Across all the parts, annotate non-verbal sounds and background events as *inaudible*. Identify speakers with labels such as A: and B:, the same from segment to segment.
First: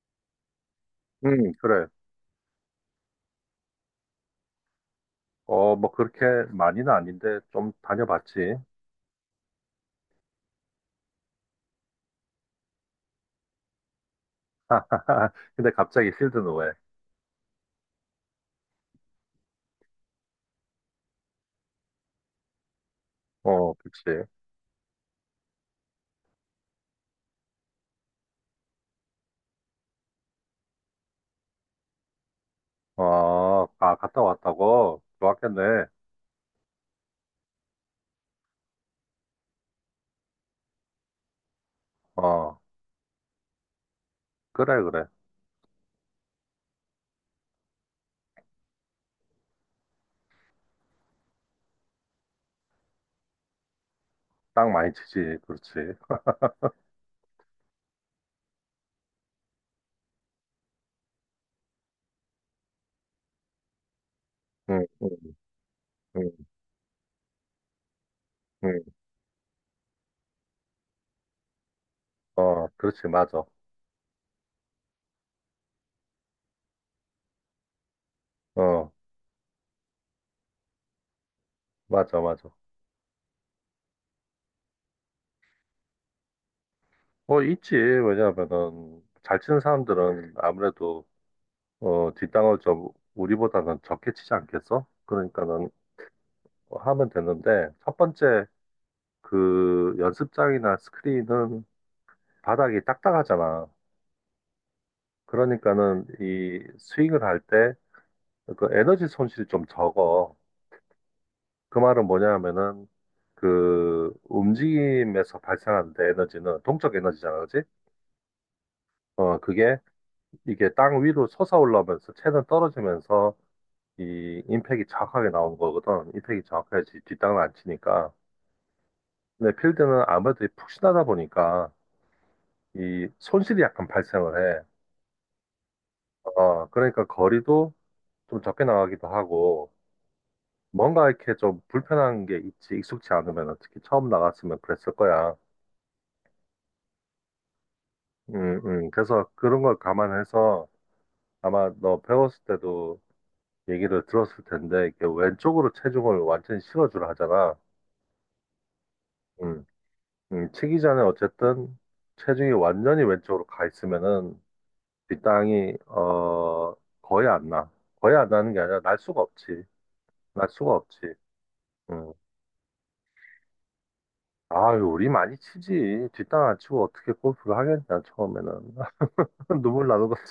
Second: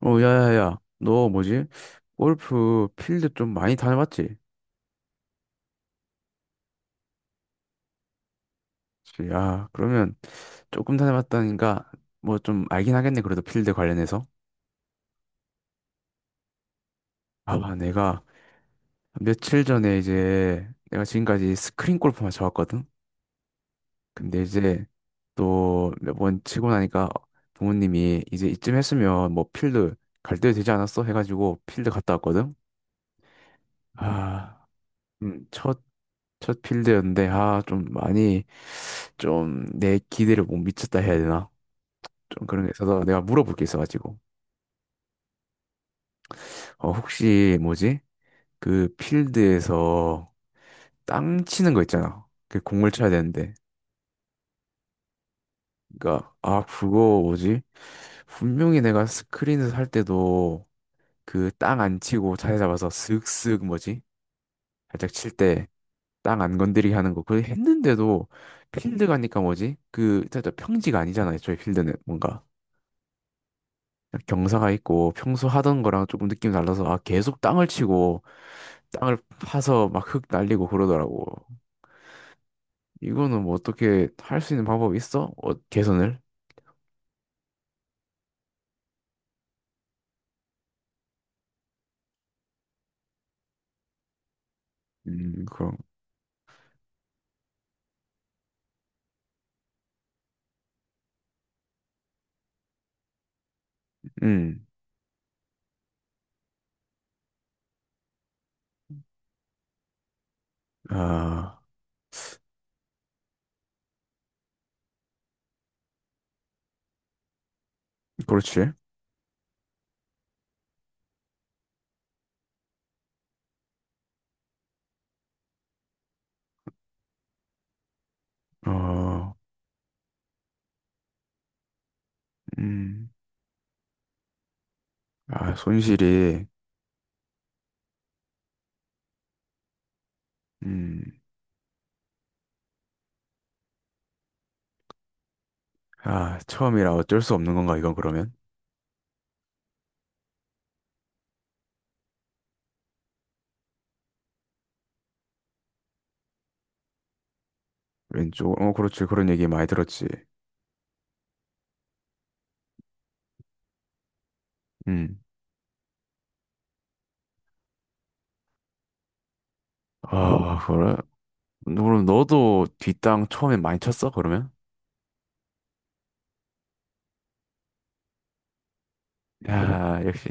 A: 어, 야야야, 너
B: 응,
A: 뭐지?
B: 그래.
A: 골프 필드 좀 많이 다녀봤지?
B: 어, 뭐 그렇게 많이는 아닌데 좀 다녀봤지.
A: 그치. 야, 그러면 조금 다녀봤다니까 뭐 좀 알긴 하겠네. 그래도 필드 관련해서.
B: *laughs* 근데 갑자기 필드는 왜?
A: 아, 내가 며칠 전에 이제 내가 지금까지 스크린 골프만 쳐왔거든?
B: 어, 그치.
A: 근데 이제 또 몇 번 치고 나니까 부모님이 이제 이쯤 했으면 뭐 필드 갈 때 되지 않았어? 해가지고 필드 갔다 왔거든?
B: 어, 아, 갔다
A: 아,
B: 왔다고?
A: 음,
B: 좋았겠네.
A: 첫, 첫 필드였는데, 아, 좀 많이 좀 내 기대를 못 미쳤다 해야 되나? 좀
B: 어,
A: 그런 게 있어서 내가 물어볼 게 있어가지고.
B: 그래, 그래.
A: 어, 혹시 뭐지? 그 필드에서 땅 치는 거 있잖아. 그 공을 쳐야 되는데.
B: 땅 많이 치지. 그렇지.
A: 그니까, 아, 그거 뭐지? 분명히 내가 스크린에서 할 때도 그 땅 안 치고 자세 잡아서 슥슥 뭐지?
B: 응, 응,
A: 살짝 칠 때.
B: 응,
A: 땅 안 건드리게 하는 거. 그걸 했는데도
B: 응.
A: 필드 가니까 뭐지? 그 진짜 평지가 아니잖아. 애초에 필드는 뭔가.
B: 어, 그렇지. 맞아.
A: 경사가 있고 평소 하던 거랑 조금 느낌이 달라서 아 계속 땅을 치고
B: 어,
A: 땅을 파서 막 흙 날리고 그러더라고.
B: 맞아, 맞아.
A: 이거는 뭐 어떻게 할 수 있는 방법이 있어? 어, 개선을?
B: 어, 있지. 왜냐하면은 잘 치는 사람들은 아무래도 어, 뒷땅을 좀 우리보다는 적게 치지 않겠어? 그러니까는
A: 그럼,
B: 하면 되는데 첫 번째 그 연습장이나 스크린은 바닥이 딱딱하잖아.
A: 음,
B: 그러니까는 이 스윙을 할 때 그 에너지 손실이 좀 적어.
A: 아,
B: 그 말은 뭐냐 하면은 그 움직임에서 발생하는데 에너지는 동적 에너지잖아, 그지?
A: 그렇지.
B: 어, 그게 이게 땅 위로 솟아올라오면서 채는 떨어지면서 이 임팩이 정확하게 나오는 거거든. 임팩이 정확해야지 뒷땅을 안 치니까.
A: 어,
B: 근데 필드는 아무래도 푹신하다 보니까 이
A: 음,
B: 손실이 약간 발생을 해.
A: 아, 손실이,
B: 어, 그러니까 거리도 좀 적게 나가기도 하고, 뭔가
A: 음,
B: 이렇게 좀 불편한 게 있지, 익숙치 않으면, 특히 처음 나갔으면 그랬을 거야.
A: 아, 처음이라 어쩔 수 없는 건가, 이건 그러면?
B: 그래서 그런 걸 감안해서 아마 너 배웠을 때도 얘기를 들었을 텐데, 이렇게 왼쪽으로 체중을 완전히 실어주라 하잖아.
A: 왼쪽, 어, 그렇지. 그런 얘기
B: 음,
A: 많이 들었지.
B: 치기 전에 어쨌든 체중이 완전히 왼쪽으로 가 있으면은
A: 음,
B: 뒷땅이, 어, 거의 안 나. 거의 안 나는 게 아니라 날 수가 없지. 날
A: 아,
B: 수가
A: 그래?
B: 없지.
A: 그럼
B: 음.
A: 너도 뒷땅 처음에 많이 쳤어, 그러면?
B: 아유, 우리 많이 치지. 뒷땅 안 치고 어떻게 골프를 하겠냐, 처음에는. *laughs* 눈물
A: 야,
B: 나는 거지.
A: 역시.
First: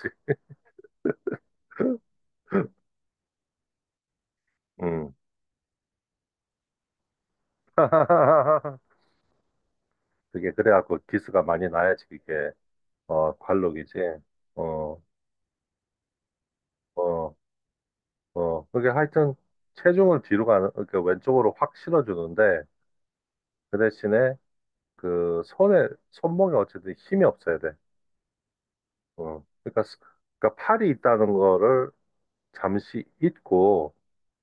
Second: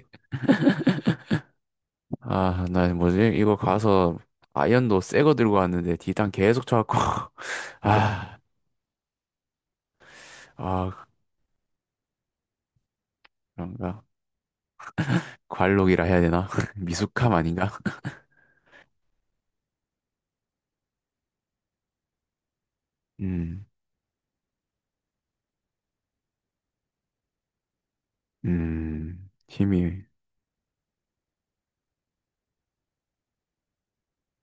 A: 아, 나 뭐지? 이거 가서 아이언도
B: 응.
A: 새거 들고 왔는데 디탄 계속 쳐갖고 *laughs* 아,
B: *laughs* 그게 그래갖고
A: 아
B: 기스가 많이 나야지, 그게. 어, 관록이지.
A: 그런가?
B: 어,
A: 관록이라 해야 되나? *laughs* 미숙함
B: 어,
A: 아닌가?
B: 어. 그게 하여튼 체중을 뒤로 가는, 그러니까 왼쪽으로 확 실어주는데,
A: 음,
B: 그 대신에 그 손에, 손목에 어쨌든 힘이 없어야 돼. 어. 그러니까,
A: 힘이,
B: 그러니까 팔이 있다는 거를 잠시 잊고,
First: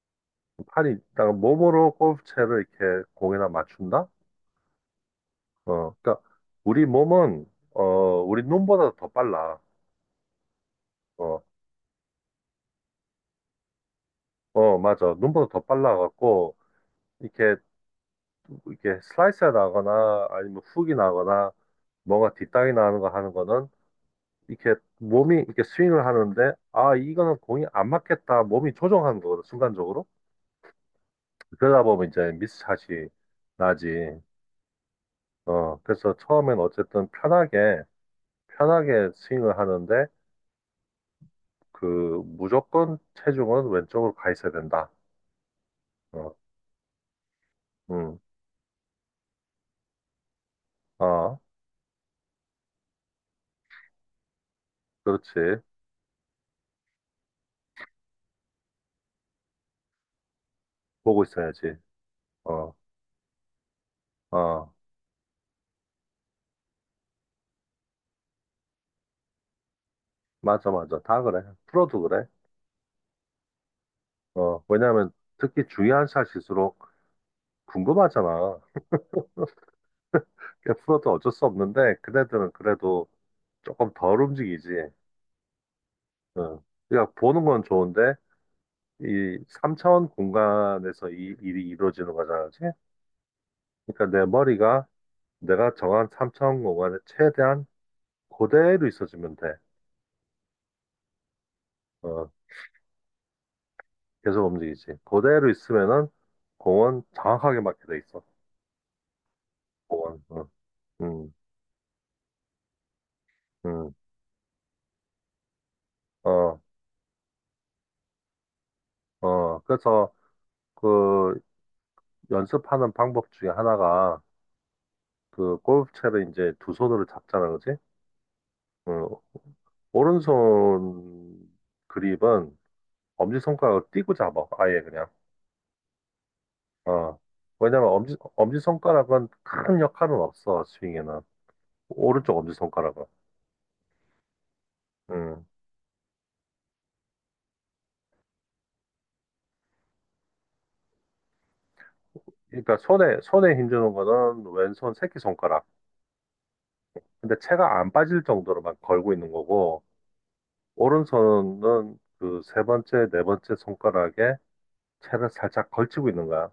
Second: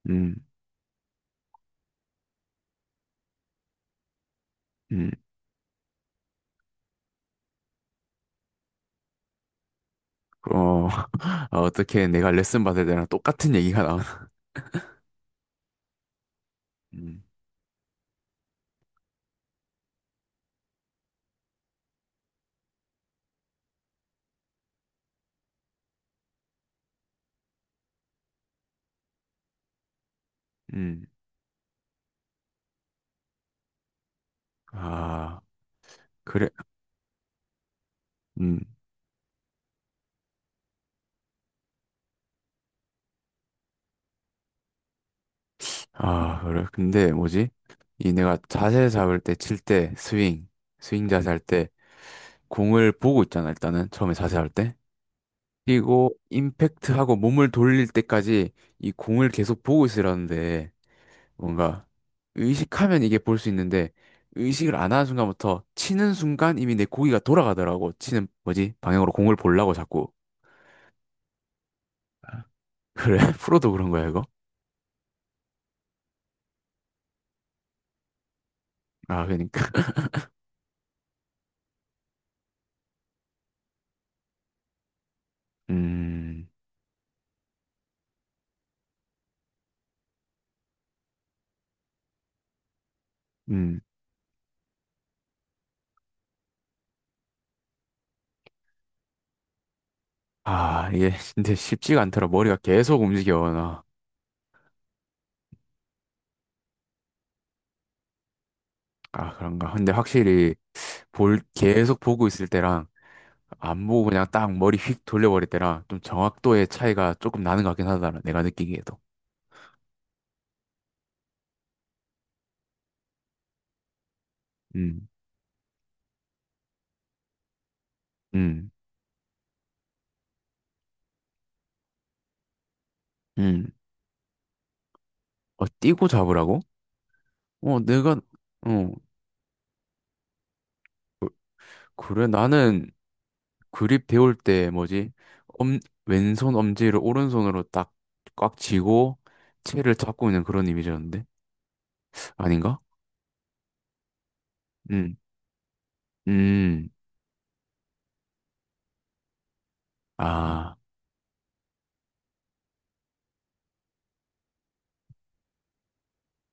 A: 음,
B: 팔이 있다가 몸으로 골프채를 이렇게 공에다 맞춘다?
A: 음,
B: 어, 그러니까 우리 몸은 어, 우리 눈보다 더 빨라.
A: 어,
B: 어,
A: *laughs* 아, 어떻게 내가 레슨 받을 때랑 똑같은 얘기가 나오나? *laughs*
B: 어, 맞아. 눈보다 더 빨라 갖고
A: 음,
B: 이렇게 이렇게 슬라이스 나거나 아니면 훅이 나거나 뭔가 뒷땅이 나는 거 하는 거는 이렇게 몸이 이렇게 스윙을 하는데 아, 이거는 공이 안 맞겠다. 몸이 조정하는 거거든, 순간적으로.
A: 음,
B: 그러다 보면 이제 미스샷이 나지.
A: 아,
B: 어, 그래서
A: 그래,
B: 처음엔 어쨌든 편하게
A: 음,
B: 편하게 스윙을 하는데 그 무조건 체중은 왼쪽으로 가 있어야 된다. 어,
A: 아, 그래. 근데 뭐지? 이
B: 응,
A: 내가 자세 잡을 때, 칠 때, 스윙, 스윙 자세 할
B: 어,
A: 때, 공을 보고 있잖아, 일단은. 처음에 자세 할 때.
B: 그렇지.
A: 그리고 임팩트하고 몸을 돌릴 때까지 이 공을 계속 보고 있으라는데
B: 보고 있어야지.
A: 뭔가
B: 어,
A: 의식하면 이게 볼 수 있는데
B: 어,
A: 의식을 안 하는 순간부터 치는 순간 이미 내 고기가 돌아가더라고. 치는 뭐지? 방향으로 공을 보려고 자꾸.
B: 맞아, 맞아. 다 그래. 프로도 그래.
A: 그래, *laughs* 프로도 그런 거야, 이거?
B: 어, 왜냐면 특히 중요한 샷일수록 궁금하잖아.
A: 아, 그러니까. *laughs*
B: 그러니까 프로도 어쩔 수 없는데, 그네들은 그래도 조금 덜 움직이지.
A: 음,
B: 응. 그러니까 보는 건 좋은데, 이 3차원 공간에서 이 일이 이루어지는 거잖아. 그치?
A: 음.
B: 그러니까 내 머리가 내가 정한 3차원 공간에 최대한 그대로 있어주면 돼.
A: 아, 이게 *laughs* 근데 쉽지가 않더라.
B: 어,
A: 머리가 계속 움직여, 나.
B: 계속 움직이지. 그대로 있으면은 공은 정확하게 맞게 돼 있어.
A: 아, 그런가. 근데
B: 공은. 응,
A: 확실히
B: 응,
A: 볼, 계속 보고 있을 때랑 안
B: 응.
A: 보고 그냥 딱 머리 휙 돌려버릴 때랑 좀
B: 어,
A: 정확도의 차이가 조금 나는 것 같긴 하다. 내가 느끼기에도.
B: 어. 그래서 그 연습하는 방법 중에 하나가
A: 음,
B: 그 골프채를 이제 두 손으로 잡잖아, 그지?
A: 음,
B: 응. 오른손 그립은
A: 음.
B: 엄지손가락을 띄고 잡아. 아예 그냥.
A: 어, 띄고 잡으라고?
B: 어.
A: 어,
B: 왜냐면
A: 내가, 어,
B: 엄지손가락은 큰 역할은 없어, 스윙에는.
A: 그래.
B: 오른쪽
A: 나는
B: 엄지손가락은.
A: 그립 배울 때 뭐지?
B: 응.
A: 엄, 왼손 엄지를 오른손으로 딱 꽉 쥐고 채를 잡고 있는 그런 이미지였는데?
B: 그러니까
A: 아닌가?
B: 손에 힘주는 거는 왼손
A: 음,
B: 새끼손가락.
A: 음.
B: 근데 채가 안 빠질 정도로만 걸고 있는 거고,
A: 아,
B: 오른손은 그 세 번째, 네 번째 손가락에 채를 살짝 걸치고 있는 거야.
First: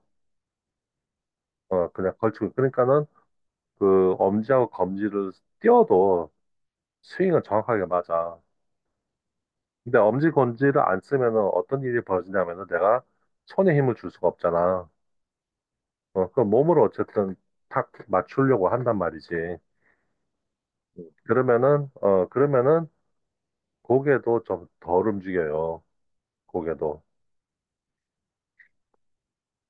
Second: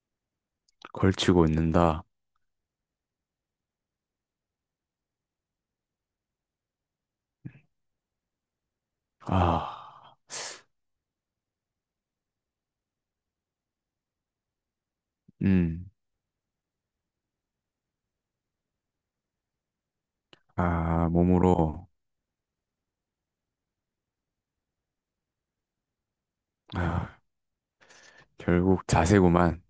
A: 걸치고
B: 어,
A: 있는다.
B: 그냥 걸치고. 그러니까는 그 엄지하고 검지를 띄워도 스윙은 정확하게 맞아. 근데
A: 아,
B: 엄지, 검지를 안 쓰면은 어떤 일이 벌어지냐면은 내가 손에 힘을 줄 수가 없잖아.
A: 음.
B: 어, 그 몸으로 어쨌든 탁 맞추려고 한단 말이지.
A: 아, 몸으로.
B: 그러면은 고개도 좀 덜 움직여요. 고개도.
A: 아, 결국 자세구만.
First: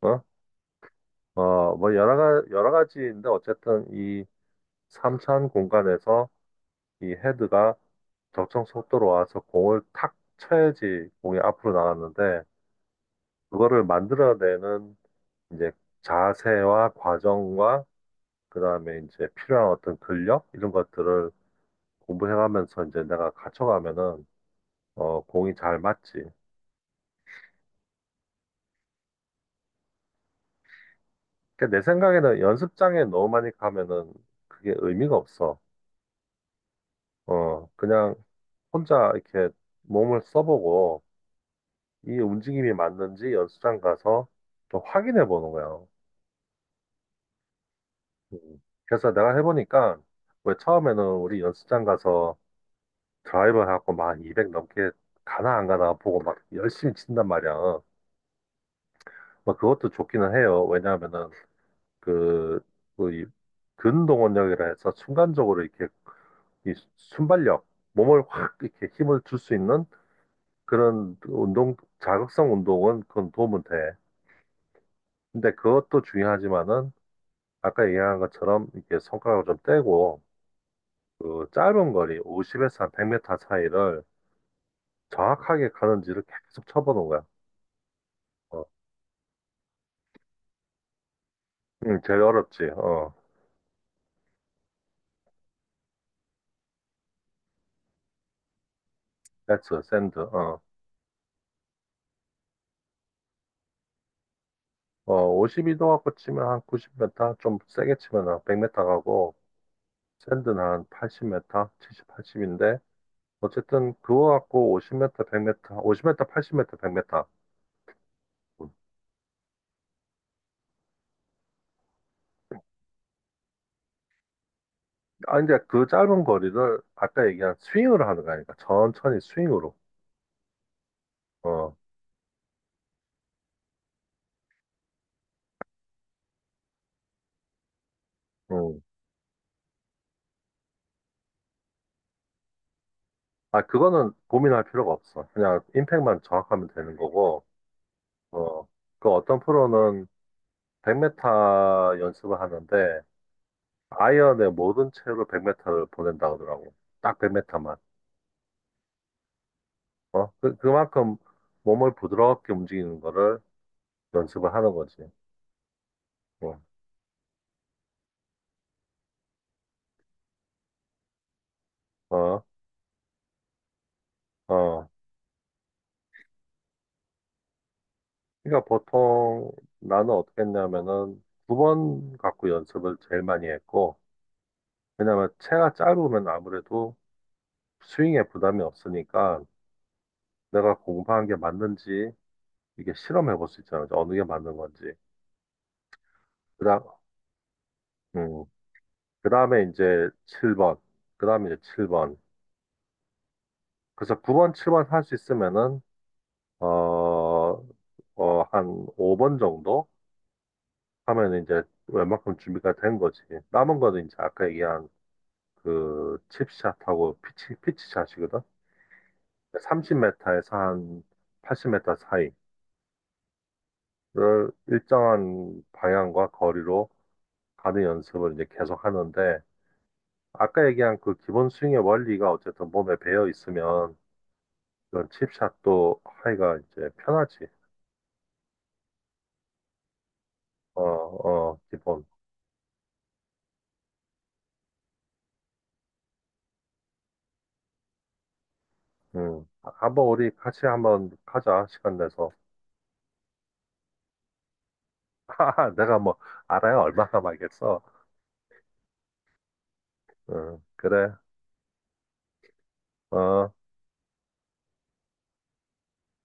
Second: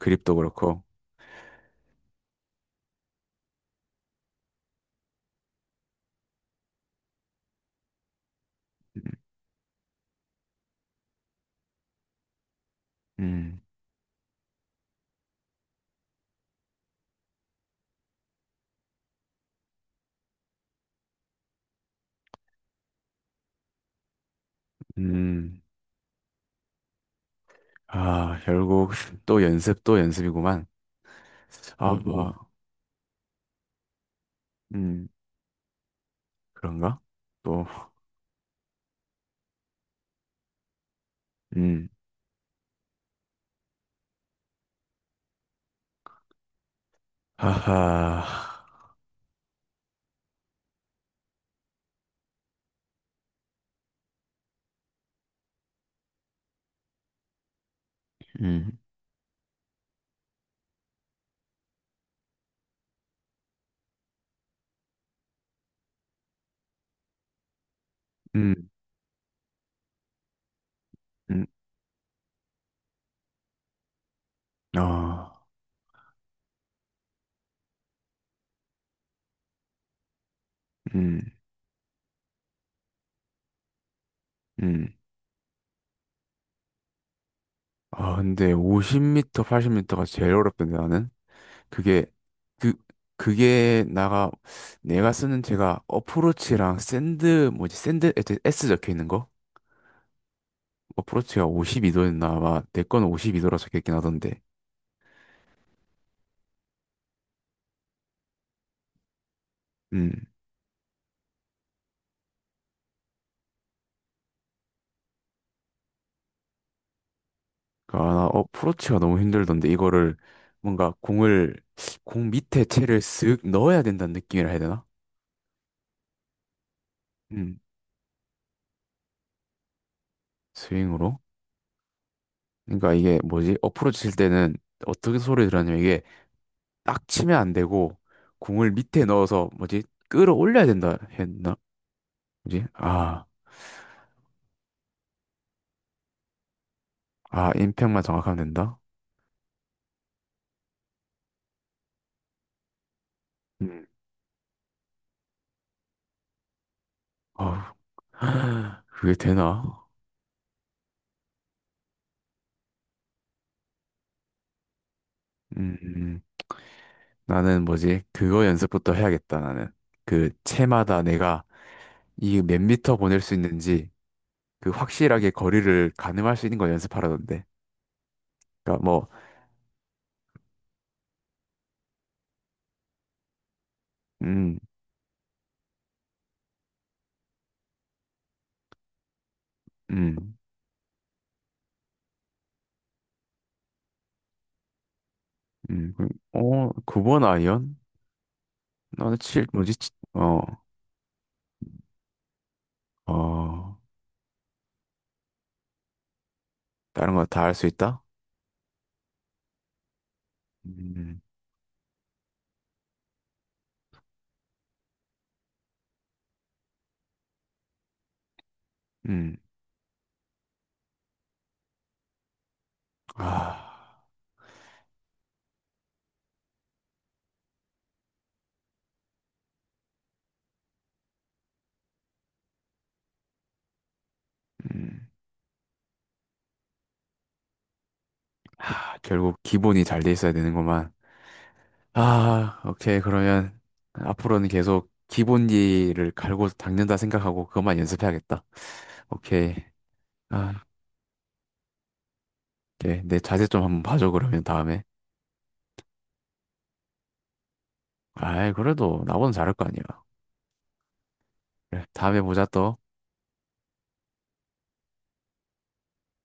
B: 어?
A: 그렇고.
B: 어, 뭐 여러 가지인데 어쨌든 이 삼 차원 공간에서 이 헤드가 적정 속도로 와서 공을 탁 쳐야지 공이 앞으로 나갔는데
A: 음,
B: 그거를 만들어내는 이제 자세와 과정과 그다음에 이제 필요한 어떤 근력 이런 것들을 공부해가면서 이제 내가 갖춰가면은 어 공이
A: 음,
B: 잘 맞지.
A: 아, 결국 *laughs* 또 연습, 또 연습이구만.
B: 그러니까 내
A: 아,
B: 생각에는
A: 뭐,
B: 연습장에 너무 많이 가면은 그게
A: 음,
B: 의미가 없어.
A: 그런가? 또,
B: 어 그냥 혼자 이렇게 몸을 써보고
A: 음,
B: 이 움직임이 맞는지 연습장 가서 또 확인해 보는 거예요.
A: 하하,
B: 음. 그래서 내가 해보니까 왜 처음에는 우리 연습장 가서 드라이버 해갖고 막 200 넘게 가나 안 가나 보고 막 열심히 친단 말이야.
A: 음,
B: 뭐 그것도 좋기는 해요. 왜냐하면은 그, 그 이- 근동원력이라 해서 순간적으로 이렇게 이 순발력, 몸을 확
A: 음,
B: 이렇게 힘을 줄 수 있는 그런
A: 음,
B: 운동, 자극성 운동은 그건 도움은 돼.
A: 아,
B: 근데 그것도 중요하지만은 아까 얘기한 것처럼 이렇게 손가락을 좀 떼고
A: 음,
B: 그 짧은 거리 50m에서 한 100m 사이를
A: 음.
B: 정확하게 가는지를 계속 쳐보는 거야.
A: 아, 근데
B: 어.
A: 50m, 80m가 제일 어렵던데, 나는. 그게,
B: 제일 어렵지.
A: 그,
B: 어.
A: 그게 나가, 내가 쓰는 제가 어프로치랑 샌드, 뭐지, 샌드, 에스 S 적혀 있는 거?
B: 배트, 샌드. 어.
A: 어프로치가 52도였나? 아마, 내 거는 52도라 적혀 있긴 하던데.
B: 어, 52도 갖고 치면 한 90m, 좀 세게 치면 한 100m 가고
A: 음.
B: 샌드는 한 80m, 70, 80인데 어쨌든 그거 갖고 50m, 100m, 50m, 80m, 100m.
A: 아, 나 어프로치가 너무 힘들던데 이거를 뭔가 공을 공 밑에 채를 쓱 넣어야 된다는 느낌이라 해야 되나?
B: 아, 이제 그 짧은 거리를 아까 얘기한
A: 음.
B: 스윙으로 하는 거아니까 천천히 스윙으로.
A: 스윙으로.
B: 어.
A: 그러니까 이게 뭐지? 어프로치 칠 때는 어떻게 소리 들었냐면 이게 딱 치면 안 되고 공을
B: 음.
A: 밑에 넣어서 뭐지? 끌어올려야 된다 했나? 뭐지? 아.
B: 아, 그거는 고민할 필요가 없어. 그냥 임팩만 정확하면 되는 거고,
A: 아, 임팩만 정확하면
B: 어,
A: 된다?
B: 그 어떤 프로는 100m 연습을 하는데,
A: 음.
B: 아이언의 모든 채로 100m를 보낸다 그러더라고. 딱
A: 어우.
B: 100m만.
A: *laughs* 그게 되나?
B: 어, 그만큼 몸을 부드럽게 움직이는 거를 연습을 하는 거지.
A: 음. 음. 음.
B: 어,
A: 나는 뭐지? 그거 연습부터 해야겠다, 나는. 그 채마다 내가 이
B: 어,
A: 몇 미터 보낼 수 있는지 그
B: 어.
A: 확실하게 거리를 가늠할 수 있는 걸 연습하라던데.
B: 그러니까
A: 그러니까 뭐,
B: 보통 나는 어떻게 했냐면은 두 번 갖고 연습을 제일 많이 했고,
A: 음,
B: 왜냐면 채가 짧으면 아무래도 스윙에 부담이 없으니까,
A: 음,
B: 내가 공부한 게 맞는지 이게 실험해 볼 수 있잖아. 어느 게 맞는 건지.
A: 어,
B: 그다음,
A: 9번 아이언?
B: 음,
A: 나는 칠
B: 그다음에
A: 뭐지? 칠-
B: 이제
A: 어,
B: 7번. 그다음에 이제 7번.
A: 어,
B: 그래서 9번, 7번 할 수 있으면은
A: 다른 거
B: 어,
A: 다 할 수 있다?
B: 어, 한 5번 정도
A: 음,
B: 하면 이제 웬만큼 준비가 된 거지. 남은 거는 이제 아까 얘기한 그 칩샷하고 피치샷이거든.
A: 음,
B: 30m에서 한 80m 사이를
A: 아,
B: 일정한 방향과 거리로 가는 연습을 이제 계속 하는데 아까 얘기한 그 기본 스윙의 원리가 어쨌든 몸에 배어 있으면
A: 음,
B: 이런 칩샷도 하기가 이제 편하지.
A: 아, 결국 기본이 잘 돼 있어야
B: 어,
A: 되는구만.
B: 어, 기본.
A: 아, 오케이. 그러면 앞으로는 계속 기본기를 갈고 닦는다 생각하고 그것만 연습해야겠다.
B: 음.
A: 오케이.
B: 아, 한번 우리
A: 아,
B: 같이 한번 가자, 시간 내서.
A: 오케이. 내 자세 좀 한번 봐줘, 그러면 다음에.
B: *laughs* 하하, 내가 뭐 알아야 얼마나 말겠어.
A: 아이, 그래도 나보다 잘할 거 아니야.
B: 그래.
A: 그래, 다음에 보자 또.
B: 어.